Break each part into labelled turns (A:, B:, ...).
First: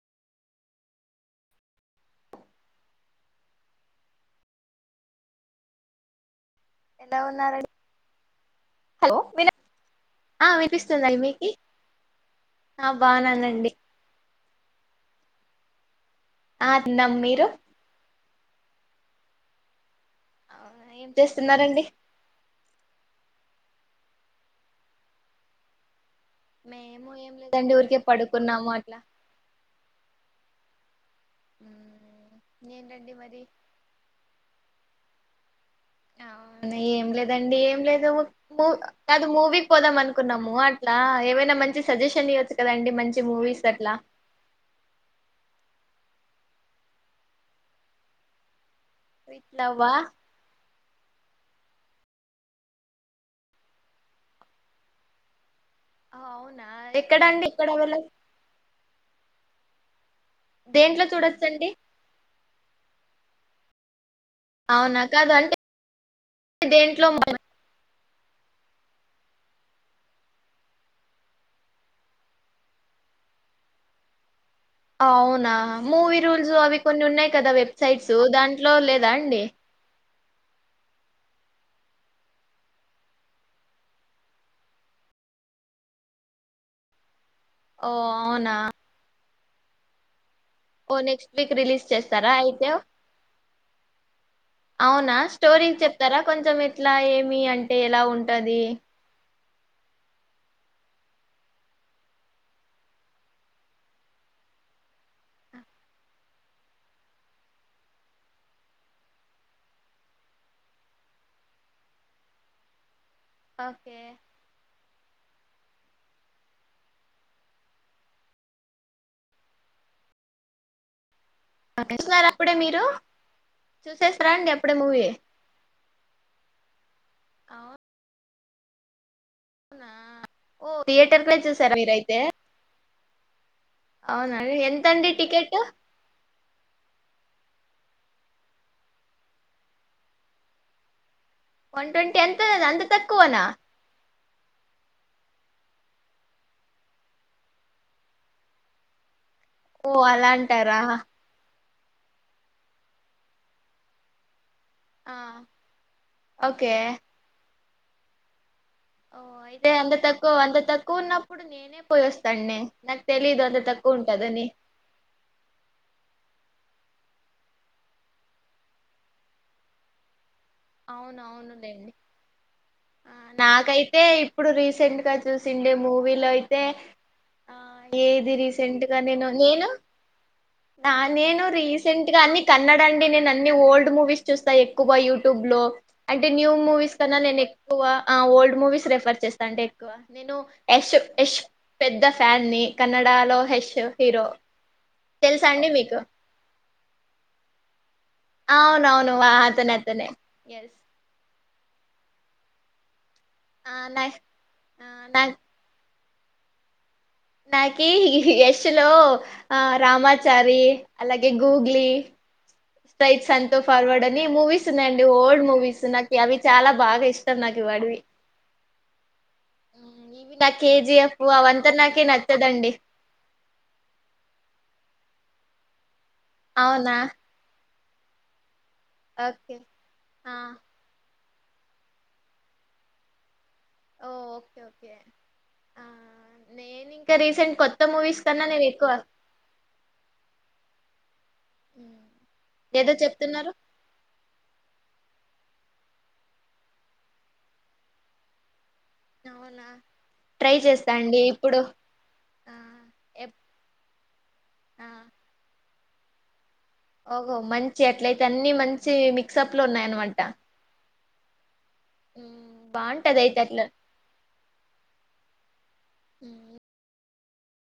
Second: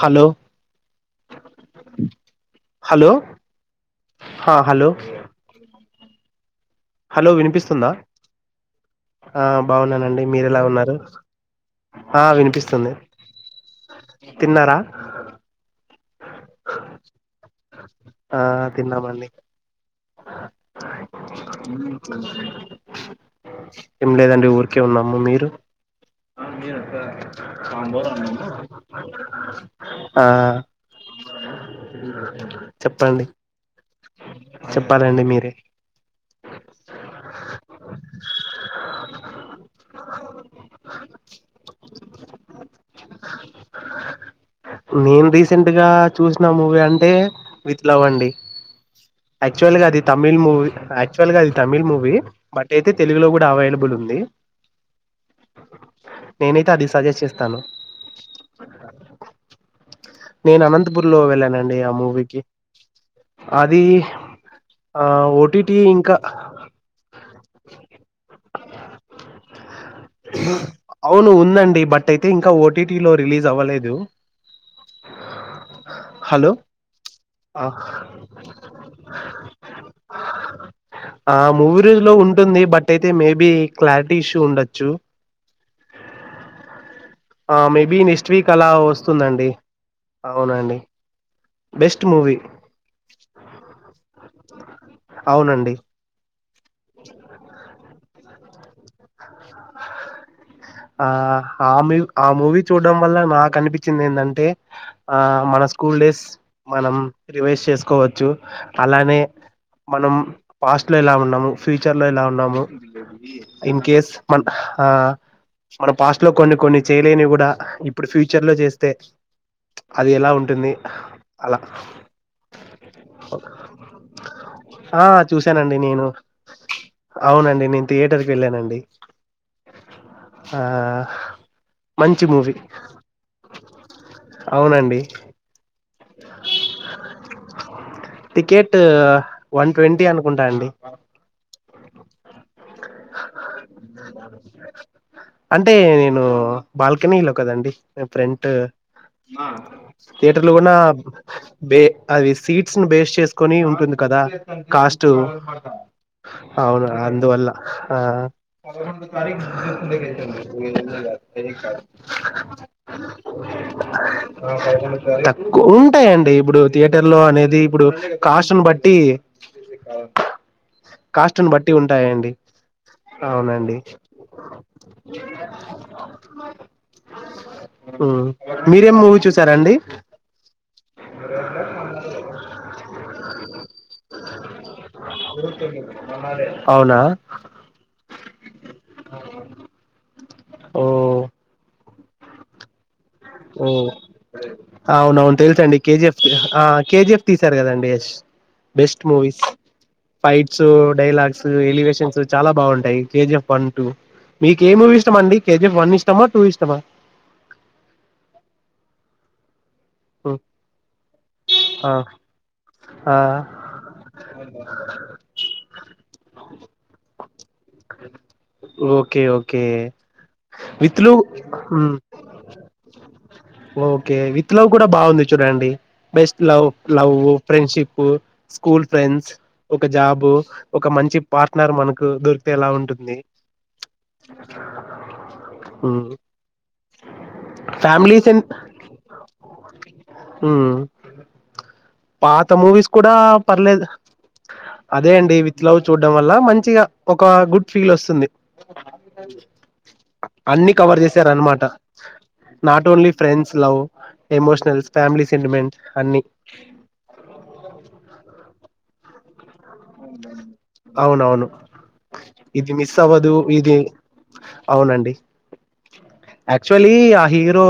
A: Hello hello హా hello
B: ఎలా
A: hello
B: ఉన్నారండి
A: వినిపిస్తుందా
B: హలో విన
A: బాగున్నానండి
B: ఆ
A: మీరు ఎలా ఉన్నారు
B: వినిపిస్తుందండి మీకి
A: ఆ
B: ఆ
A: వినిపిస్తుంది
B: బాగున్నానండి
A: తిన్నారా
B: ఆ తిన్నాం మీరు
A: ఆ తిన్నామండి
B: అవునా
A: అ
B: ఏం చేస్తున్నారండి
A: ఏం లేదండి ఊరికే ఉన్నాము మీరు
B: మేము ఏం లేదండి ఊరికే పడుకున్నాము అట్లా
A: ఆ
B: మ్, ఏంటండి
A: చెప్పండి
B: మరి
A: చెప్పాలండి మీరే
B: అవునా ఏం లేదండి ఏం లేదు మూ కాదు ఏం లేదండి ఏం లేదండి కాదు మూవీకి పోదాం అనుకున్నాము అట్లా ఏవైనా మంచి సజెషన్ ఇవ్వచ్చు కదండి మంచి మూవీస్ అట్లా
A: నేను రీసెంట్ గా చూసిన మూవీ అంటే విత్ లవ్ అండి యాక్చువల్ గా
B: విట్లావా
A: అది తమిళ్ మూవీ యాక్చువల్ గా తమిళ్ మూవీ బట్ అయితే తెలుగులో కూడా అవైలబుల్ ఉంది
B: అవునా
A: నేనైతే అది
B: ఎక్కడ
A: సజెస్ట్
B: అండి
A: చేస్తాను
B: ఎక్కడ వెళ్ళ
A: నేను
B: దేంట్లో
A: అనంతపూర్ లో
B: చూడొచ్చండి
A: వెళ్ళానండి ఆ మూవీకి అది
B: అవునా
A: ఆ
B: కాదు
A: ఓ
B: అంటే
A: టి టి ఇంకా
B: దేంట్లో
A: అవును ఉందండి బట్ అయితే ఇంకా ఓ టీ టీ లో రిలీజ్ అవ్వలేదు
B: అవునా మూవీ
A: హలో
B: రూల్స్ అవి కొన్ని ఉన్నాయి కదా
A: ఆ
B: వెబ్సైట్స్ దాంట్లో లేదా అండి
A: ఆ మూవీ రూజ్ లో ఉంటుంది బట్ అయితే మేబి క్లారిటీ ఇష్యూ ఉండొచ్చు ఆ
B: ఓ
A: మేబి నిస్ట్ వీక్
B: అవునా
A: అలా వస్తుందండి అవునండి
B: ఓ నెక్స్ట్ వీక్ రిలీజ్
A: బెస్ట్
B: చేస్తారా
A: మూవీ
B: అయితే అవునా స్టోరీ
A: అవునండి
B: చెప్తారా కొంచెమ్ ఎట్ ట్లా ఏమి అంటే ఎలా ఉంట టది
A: ఆ ఆ మూ ఆ మూవీ చూడ్డం వల్ల నాకు అనిపిచ్చింది ఎందంటే ఆ మన స్కూల్ డేస్ మనం రివైజ్ చేసుకోవచ్చు అలానే మనం పాస్ట్ లో ఎలా ఉన్నాము ఫ్యూచర్ లో ఇలా ఉన్నాము ఇన్
B: ఓకే
A: కేస్ మన ఆ మనం పాస్ట్ లో కొన్ని కొన్ని చేయలేనివి కూడా ఇప్పుడు ఫ్యూచర్ లో చేస్తే అది ఎలా ఉంటుంది అలా
B: చూసారా అప్పుడే మీరు చూసేస్తారా అండి అప్పుడే
A: ఆ
B: మూవీ
A: చూశానండి నేను అవునండి నేను థియేటర్ వెళ్ళానండి
B: అవునా
A: ఆ
B: ఓ థియేటర్ కు వెళ్ళి చూసారా మీరైతే
A: మంచి మూవీ
B: అవున ఎంత
A: అవునండి
B: అండి టికెటు
A: టికెట్ వన్ ట్వంటీ అనుకుంటా అండి
B: వన్ ట్వంట్ ట్ ఎంత అంత తక్కువనా
A: అంటే నేను బాల్కనీలో కాదండి నేను ప్ర్రెంట్ ఆ
B: ఓ అలా
A: థియేటర్లు కూడా
B: అంటారా
A: బే అది స్వీట్స్ ను బేస్ చేసుకొని ఉంటుంది కదా కాస్ట్
B: ఆ ఓకే
A: అవునా అందువల్ల ఆ
B: ఓ అయితే అంత తక్కువ అంత తక్కువ ఉన్నప్పుడు నేనే పోయొస్తాన్నే నాకు తెలీదు అంత తక్కువ ఉంటదని
A: తక్కువ ఉంటాయండి ఇప్పుడు థియేటర్ లో అనేది ఇప్పుడు కాస్ట్ను బట్టి
B: అవును
A: కాస్ట్ ను బట్టి
B: అవునులేండి
A: ఉంటాయండి
B: ఆ
A: అవునండి
B: నాకైతే ఇప్పుడు రీసెంట్ గా చూసిండే మూవీలో అయితే
A: మ్మ్
B: ఏది రీసెంట్
A: మీరేం
B: గా
A: మూవీ
B: నేను నేను
A: చూసారండి
B: నా నేను రీసెంట్ గా అన్ని కన్నడ అండి నేను అన్ని ఓల్డ్ మూవీస్ చూస్తా ఎక్కువ యూూబ్
A: అవునా
B: నేను ఎక్కువ ఆ ఓల్డ్ మూవీస్ మూవీస్ రెఫర్ చేస్తానండి ఎక్కువ
A: ఓ
B: యాష్ యాష్ పెద్ద ఫ్యాన్ ని కన్నడ
A: ఓ అవును అవును
B: తెలుసా
A: తెలుసు అండి
B: మీకు
A: కేజిఎఫ్ ఆ కేజిఎఫ్ తీసారు కదండీ యాష్ బెస్ట్
B: అవునవును ఆ
A: మూవీస్
B: అతనే అతనే
A: ఫైట్స్ యూ
B: ఎస్
A: డైలాగ్స్ ఎలివేషన్స్ యూ చాలా బాగుంటాయి కేజిఎఫ్ వన్
B: ఆ
A: టూ
B: నా
A: మీకు ఏ
B: ఆ,
A: మూవీ ఇష్టం
B: నా
A: మండి కేజిఎఫ్ వన్ ఇష్ తమ టూ ఇష్టమా
B: నాకి యాష్ లో ఆ
A: ఉమ్,
B: రామాచారి అలాగే గుగ్లీ
A: ఆ ఆ
B: రైట్ సంతో ఫార్వర్డ్ అని మూవీస్ ఉన్నాయండి ఓల్డ్ మూవీ మూవీస్ నాకి అవి చాలా బాగా ఇష్టం నాకి
A: ఓకే ఓకే
B: ఉమ్, ఇవి నా
A: విత్లు
B: కేజీఎఫ్ అవంతా
A: ఉ
B: నాకే నచ్చదండి
A: ఓకే విత్ లవ్ కూడా బాగుంది చు రండి బెస్ట్ లవ్
B: అవునా
A: లవ్ ఉ ఫ్రెండ్షిప్ పో స్కూల్ ఫ్రెండ్స్
B: ఓకే
A: ఒక జాబు
B: ఆ
A: ఒక మంచి పార్టనర్ మనకు దోర్ ఎలా ఉంటుంది
B: ఓ ఓకే ఓకే ఆ నేను ఇంకా రీసెంట్ కొత్త మూవీస్
A: ఫ్యామిలీస్ అండ్
B: కన్నా నే ఎక్కువ
A: అ
B: ఉమ్,
A: పాత మూవీస్
B: ఏదో
A: కూడా
B: చెప్తున్నారు
A: పర్లేదు అదే అండి డే విత్ లవ్ చూడడం వల్ల మంచిగా ఒక గుడ్ ఫీల్ వస్తుంది
B: అవునా ట్రై
A: అన్ని
B: చేస్తా
A: కవర్
B: అండి
A: చేశారు
B: ఇప్పుడు
A: అన్నమాట
B: ఆ
A: నాట్ ఓన్లీ
B: ఎప్
A: ఫ్రెండ్స్ లవ్
B: ఆ
A: ఎమోషనల్స్ ఫ్యామిలీ సెంటిమెంట్ అన్ని
B: ఓహో మంచి అట్లయితే అన్ని మన్ చే మిక్స్ అప్
A: అవును అవును ఇది మిస్
B: బాగుంటది
A: అవ్వదు
B: అయితే అట్లా
A: ఇది అవును అండి యాక్చువలీ దో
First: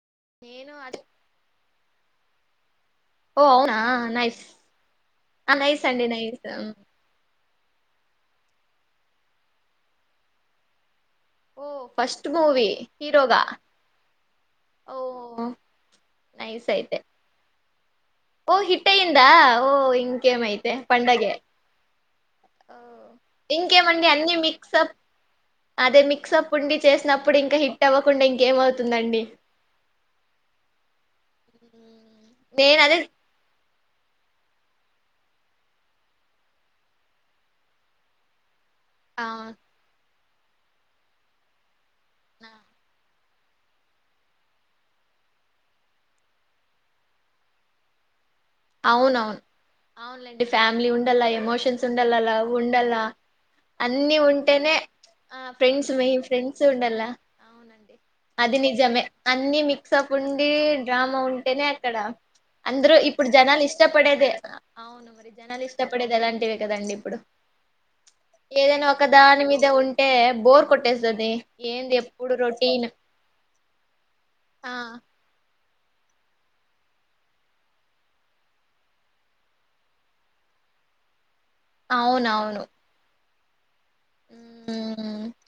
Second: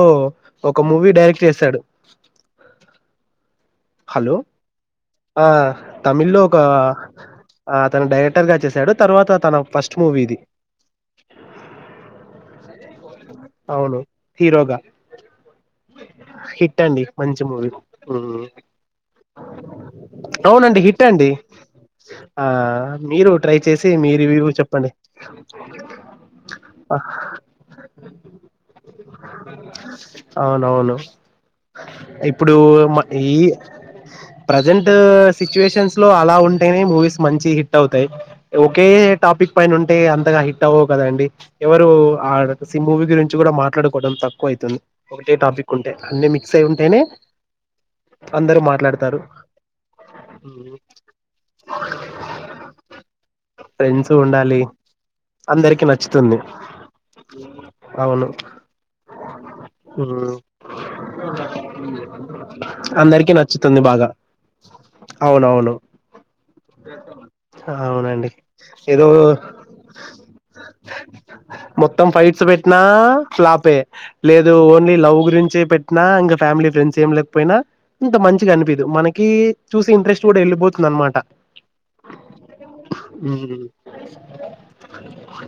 B: నేను
A: ఒక
B: అది
A: మూవీ డైరెక్ట్ చేశాడు
B: ఓ అవునా
A: హలో
B: నైస్
A: ఆ
B: నైస్ అండి
A: తమిళ్ లో
B: నైస్
A: ఒక ఆ తను డైరెక్టర్ గా చేశాడు తర్వాత తన ఫస్ట్ మూవీ ఇది
B: ఓ ఫస్ట్ మూవి హీరోగా
A: అవును హీరోగా
B: ఓ నైస్
A: హిట్
B: అయితే
A: అండి మంచి మూవీ హ్మ్.
B: ఓ హిట్ అయందా ఓ ఇంకేమైతే
A: అవునండి. హిట్
B: పండగ
A: అండి. ఆ! మీరు ట్రై చేసి
B: ఇంకేమండి
A: మీ
B: అన్ని
A: రివ్యూ చెప్పండి.
B: మిక్సప్ అదే మిక్సప్ ఉండి చేసినప్పుడు ఇంకా హిట్ అవ్వక
A: అవును అవును అ ఇప్పుడు
B: నేను అదే
A: మ ఈ ప్రజెంట్ సిచ్యుయేషన్స్ లో అలా ఉంటేనే మూవీస్ మంచి హిట్ అవుతాయి ఒకే
B: ఆ
A: టాపిక్ పైన ఉంటే అ హిట్ అవవు కదండి ఎవరు సింభూవి గురించి కూడా మాట్లాడుకోవడం తక్కువ అవుతుంది ఒకటే టాపిక్ ఉంటే అన్ని మిక్స్ అయి ఉంటేనే అందరూ
B: అవున
A: మాట్లాడతారు
B: అవును అవునండి ఫ్యామిలీ ఉండాల ఎమోషన్స్ ఉండాల లవ్ ఉండాల
A: ఫ్రెండ్స్
B: అన్ని
A: ఉండాలి
B: ఉంటేనే ఆ
A: అందరికి
B: ఫ్రెండ్స్ మెన్
A: నచ్చుతుంది
B: ఫ్రెండ్స్ ఉండాల అవునండి
A: అవును
B: అది నిజమే అన్ని మిక్స్ అప్
A: మ్
B: ఉండి డ్రామా ఉంటేనే అక్కడ అందరు ఇప్పుడు
A: అందరికి
B: జనాలు
A: నచ్చుతుంది బాగా
B: ఇష్టపడేది అవును మరి జనాలు
A: అవునవును
B: ఇష్టపడేది ఎలాంటివే కదండి ఇప్పుడు
A: అవునండి
B: ఏదైనా ఒక
A: ఏదో
B: దాని మీద ఉంటే బోర్ కొట్టేస్తుది ఏంది ఎప్పుడు
A: పైట్స్ పెట్టినా
B: రొటీన్
A: ఫ్లాపే లేదు
B: ఆ
A: ఓన్లీ లవ్ గురించి పెట్నా ఇంకా ఫ్యామిలీ ఫ్రెండ్స్ ఏం లేకపోయినా ఇంత మంచిగా అనిపిదు మనకి చూసి ఇంట్రెస్ట్ కూడా ఏళ్ళిపోతుంది అనమాట
B: అవునవును
A: ఉ
B: ఉ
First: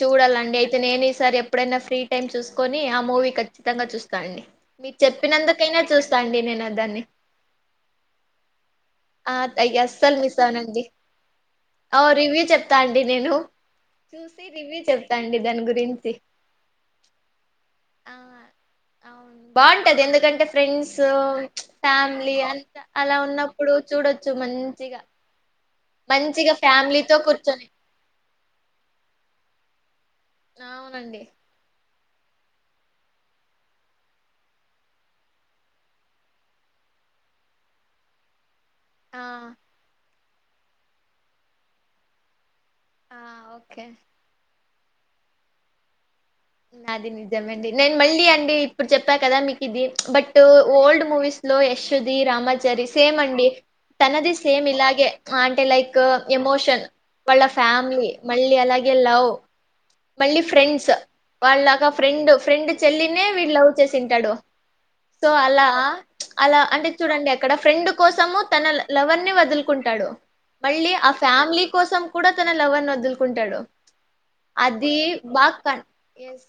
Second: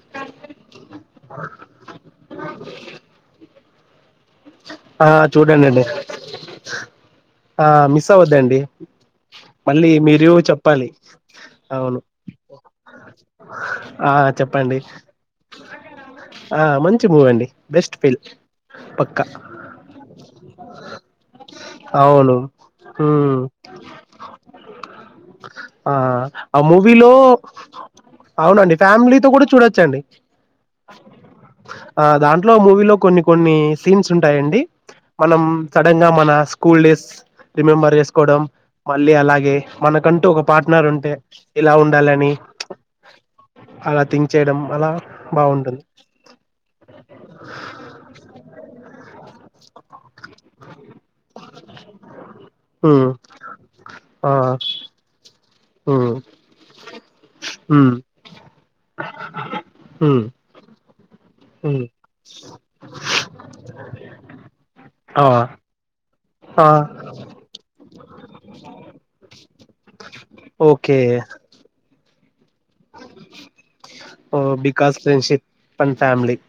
B: చూడాలండి అయితే యితే నేను ఈసారి ఎప్పుడైనా ఫ్రీ టైమ్ చూసుకొని ఆ మూవీకిచ్చ గా చూ డి మీకు
A: ఆ చూడండి
B: చెప్పినందుకైనా
A: అండి
B: చూస్తా అండి నేను దాన్ని
A: ఆ మిస్ అవద్దండి
B: ఆ అయ్య
A: మళ్ళీ
B: అస్సలు
A: మీరు
B: మిస్ అవనండి
A: చెప్పాలి అవును
B: ఆ రివ్యూ చెప్తా అండి నేను
A: ఆ
B: చూసి
A: చెప్పండి
B: రివ్యూ చెప్తా అండి దాని గురించి
A: ఆ మంచి మూవ్ అండి బెస్ట్ ఫీల్
B: బాగుంటుది ఎందుకంటే ఫ్రెండ్స్ ఫ్యామిలీ
A: అవును
B: అంత అలా ఉన్న
A: ఉమ్,
B: ఇప్పుడు చూడొచ్చు మంచిగా
A: ఆ
B: మంచిగా
A: ఆ మూవీలో
B: ఫ్యామిలీతో కూర్చొని
A: అవునండి ఫ్యామిలీతో కూడా చూడచ్చు వచ్చండి
B: అవునండి
A: ఆ దాంట్లో మూవీలో కొన్ని కొన్ని సీన్స్ ఉంటాయండి మనం సడన్ గా మన స్కూల్ డేస్ రిమెంబర్ చేసుకోవడం మళ్ళీ
B: ఆ
A: అలాగే మనకు కంటూ ఒక పార్ట్నర్ ఉంటే ఇలా ఉండాలని
B: ఆ ఓకే
A: అలా థింక్ చేయడం అల బాగుంటుంది
B: నాది నిజమ అండి నేన్ మళ్ళీ అండి ఇప్పుడు చెప్ ప్ప కదా మీకు ఇది బట్ ఓల్డ్ మూవీస్ లో యశోది రామాచారి
A: హ్మ్.
B: సేమ్ అండి
A: ఆ!
B: తనది సేమ్ ఇలాగే అం అంటే లైక్
A: హ్మ్.
B: ఎమోషన్ వాళ్ళ
A: హ్మ్.
B: ఫ్యామిలీ మళ్ళీ అలా ఎ లవ్
A: హ్మ్.
B: మళ్ళీ ఫ్రెండ్స్ వాళ్ళ
A: హ్మ్.
B: లాగా ఫ్రెండ్ ఫ్రెండ్ చెల్లినే వీడు లవ్ చేసింటాడు
A: ఆ!
B: సో అలా అలా
A: ఆ!
B: అంటే చూడండి అక్కడ ఫ్రెండ్ కోసము తన లవర్ ని వదులుకుంటాడు మళ్ళీ
A: ఓకే.
B: ఆ ఫ్యామిలీ కోసం కూడా తన లవర్ ని వదులుకుంటాడు
A: ఓహ్! బికాస్
B: అది
A: ఫ్రెండ్‌షిప్
B: బాగా క
A: అండ్ ఫ్యామిలీ.
B: ఎస్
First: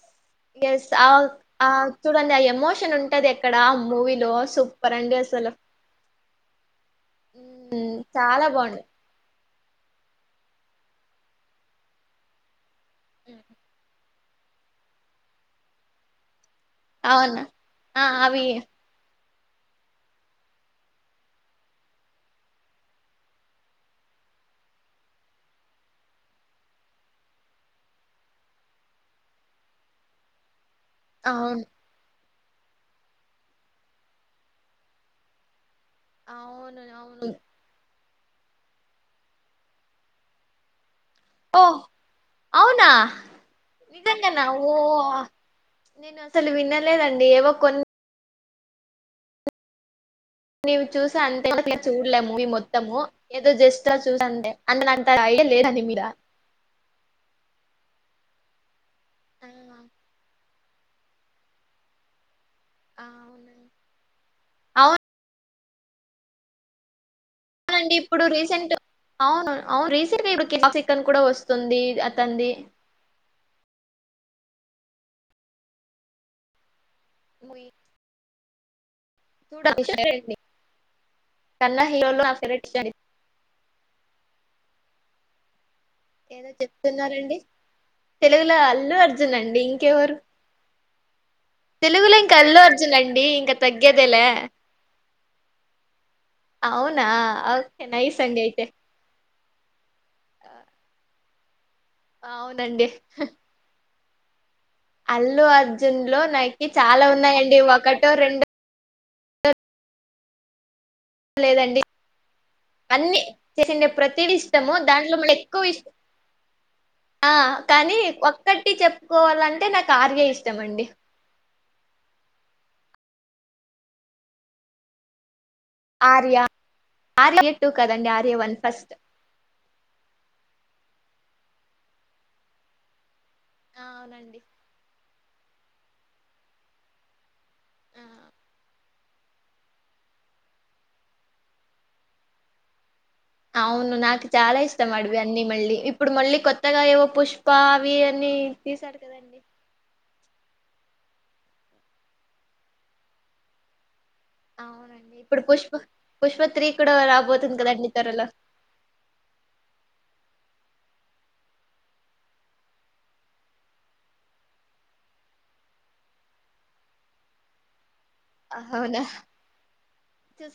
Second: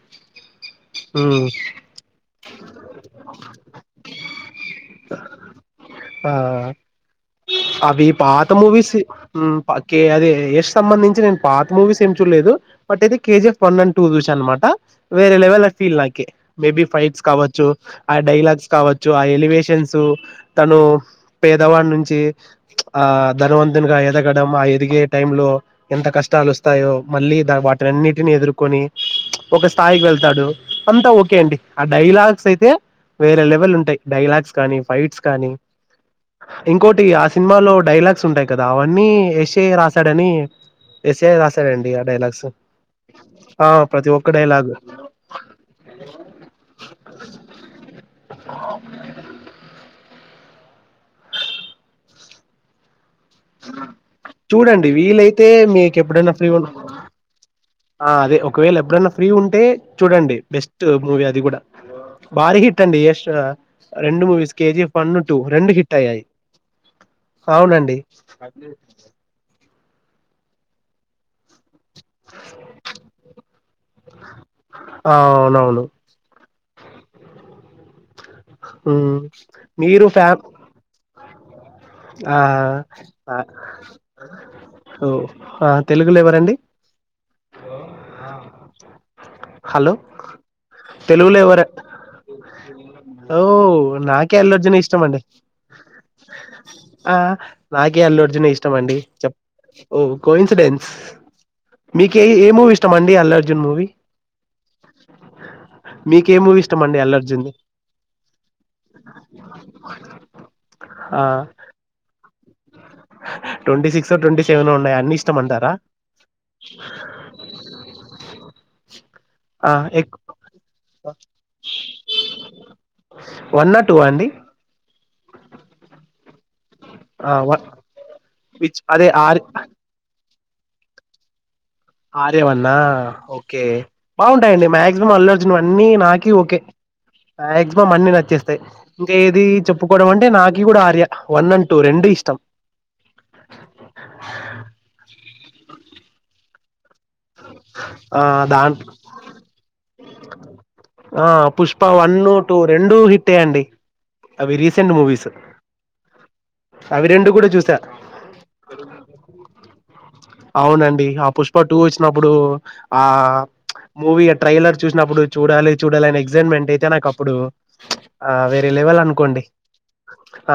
B: ఎస్ ఆవ్
A: హ్మ్.
B: ఆవ్ చుడండి ఐ ఎమోషన్ ఉంటది ఎక్కడ మూవీలో సూ పరండీ అసలు
A: ఆ
B: మ్మ్
A: అవి
B: చాలా
A: పాత
B: బాగుంది
A: మూవిస్ హ్మ్ ప కె అదే యస్ సంబంధించి నేను పాత మూవీస్ ఏం చూడలేదు బట్ ఇది కేజి ఎఫ్ వన్ అం టు చూసా అనమాట వేరే level I feel like a maybe fights
B: అవును
A: కావచ్చు ఆ డైలాగ్స్ కావచ్చు ఆ ఎలి పేషెన్స్ ఉ తను పేదవాడి నుంచి ఆ ధనవంతునిగా ఎదగడం ఆ ఎదిగే టైం లో ఎంత కష్టాలు వస్తాయో మళ్ళీ ద వాటిని అన్నిటిని ఎదుర్కొని ఒక స్థాయికి వెళ్తాడు అంతా ఓకే అండి
B: అవును
A: ఆ డైలాగ్ [unintelligible] అయితే వేరే లెవెల్ ఉంటాయి డైలాగ్స్ కానీ ఫైట్స్ కానీ
B: అవును అవును
A: లో డైలాగ్స్ ఉంటాయి కదా అవన్నీ ఎష్ ఎ రాసాడని
B: ఓ అవునా
A: ఆ ప్రతి ఒక్క
B: నిజంగానా
A: డైలాగ్
B: ఓ నేను అసలు వినలేదండి ఏవో కొన్ నీవ్వు చూసా అంతే [unintelligible] చూడలేము మొత్తము ఏదో జస్ట్ చూస అంతే
A: చూడండి
B: [unintelligible] అంత ఐడియా
A: వీలైతే
B: లేద
A: మీకు
B: నీమీద
A: ఎప్పుడైనా ఫ్రీ ఉ ఆ అదే ఒకవేళ ఎప్పుడన్న ఫ్రీ ఉంటే చూడండి బెస్ట్ టు మూవి అది కూడా భారీ హిట్ అండి
B: ఆ
A: యష్
B: అవును
A: రెండు మూవీస్ కే జీ ఫ్ వన్ టూ రెండు హిట్ అయ్యాయి అవునండి
B: అవు రీసెంట్ గ ఇప్పుడు [unintelligible] సిక్ అని కూడా వస్తుంది అతనిది
A: అవునవును
B: ఉయ్
A: ఊ మీరు ఫ్యామ్
B: కన్నా హీరోలో నా
A: ఆ
B: ఫేవరెట్ అండి
A: ఆ ఓ ఫాన్
B: ఏదో చెప్తున్నారండి తెలుగులో అల్లు అర్జున్ అండి
A: హలో
B: ఇంకెవరు
A: తెలుగులో ఎవర
B: తెలుగులో ఇంక అల్లు అర్జున్ అండి
A: ఓ
B: ఇంక తగ్గేదే లా
A: నాకే అల్లు అర్జున్ ఇష్టం అండి ఆ నాకీ అల్లుఅర్జున్ ఏ ఇష్టం అండి చెప్ ఓ కో
B: ఆ,
A: ఇన్సిడెన్స్ మీకేయి ఏ మూవీ
B: అవునండి
A: ఇష్టాం అండి అల్లుఅర్జున్ మూవీ
B: అల్లు అర్జున్ లో
A: మీకే మూవీ
B: నాకి
A: ఇష్టం అండి
B: చాలా
A: అల్లు అర్జున్ది
B: ఉన్నాయండి ఒకటో రెండో
A: ఆ
B: లేదండి అన్నీ చేసిండే
A: ట్వంటీ సిక్స్
B: ప్రతిదీ
A: ట్వంటీ సెవెన్
B: ఇష్టము
A: ఉన్నాయి అన్ని
B: దాంట్లో మళ్ళ
A: ఇష్టం
B: ఎక్కువ
A: అంటారా
B: ఇష్ ఆ కానీ ఒక్కటి చెప్పుకోవాలంటే
A: ఆ
B: నాకు
A: ఎక్
B: ఆర్య ఇష్టం అండి
A: వన్ ఆ టూ అ అండి
B: ఆర్య
A: ఆ
B: ఆర్య
A: వా
B: టూ కదండి ఆర్య వన్
A: వి
B: ఫస్ట్
A: అదే ఆరు ఆర్యవన్నా కే
B: ఆ, అవునండి
A: బాగుంటాయండి మ్యాగ్ మల్లార్జున అన్నీ నాకు ఓకే మగ్జమమ్
B: ఆ
A: అన్ని నచ్చేస్తాయి ఇంక ఏది చెప్పుకోవడం అంటే నాకి కూడా ఆర్య వన్ అండ్ టూ రెండు ఇష్టం
B: అవును నాకు చాలా ఇష్టమవి అన్ని మళ్ళీ ఇప్పుడు మళ్ళీ కొత్తగా ఏవో పుష్ప అవి
A: ఆ
B: అన్నీ
A: దాంట్
B: తీసాడు కదండి
A: ఆ పుష్ప వన్ను టూ రెండు హిట్ ఎ అండి అవి రీసెంట్
B: అవునండి
A: మూవీస్
B: ఇప్పుడు పుష్ప పుష్పత్రి కూడా
A: అవి రెండు కూడా
B: రాబోతుంది
A: చూసా
B: కదండిీ త్వరలో
A: అవునండి ఆ పుష్ప టూ వచ్చినప్పుడు ఆ మూవీ ట్రైలర్ చూసినప్పుడు చూడాలి చూడాలి అని ఎక్సైట్మెంట్ అయితే నాకప్పుడు ఆ వేరే లెవెల్
B: అవునా
A: అనుకోండి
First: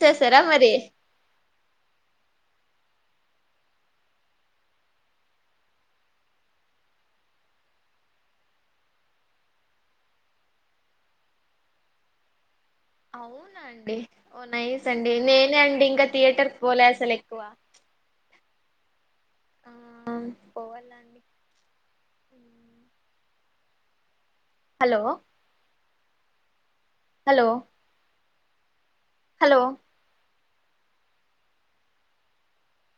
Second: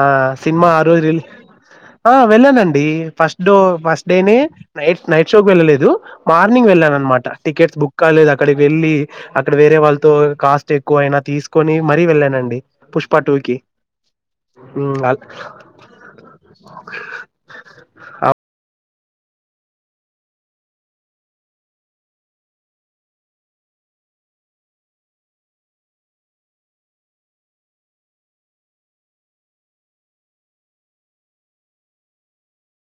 A: ఆ సినిమా
B: మరి
A: ఆ రోజు రిలీ ఆ వెళ్ళానండి ఫస్ట్ డో ఫస్ట్ డేనే నైట్ నైట్ షోకి వెళ్ళలేదు మార్నింగ్ వెళ్ళననమాట టికెట్స్ బుక్ కాలేదు అక్కడికి వెళ్ళి అక్కడ వేరే వాళ్ళతో కాస్ట్ ఎక్కువ అయినా తీసుకొని మరీ వెళ్ళానండి పుష్ప టూ కి
B: అవునా అండి ఓ నయిస్ అండి నేనే అండి ఇంకా థియేటర్ పోలే అసలు ఎక్కువ ఆ పోవాలా అండి హలో హలో హలో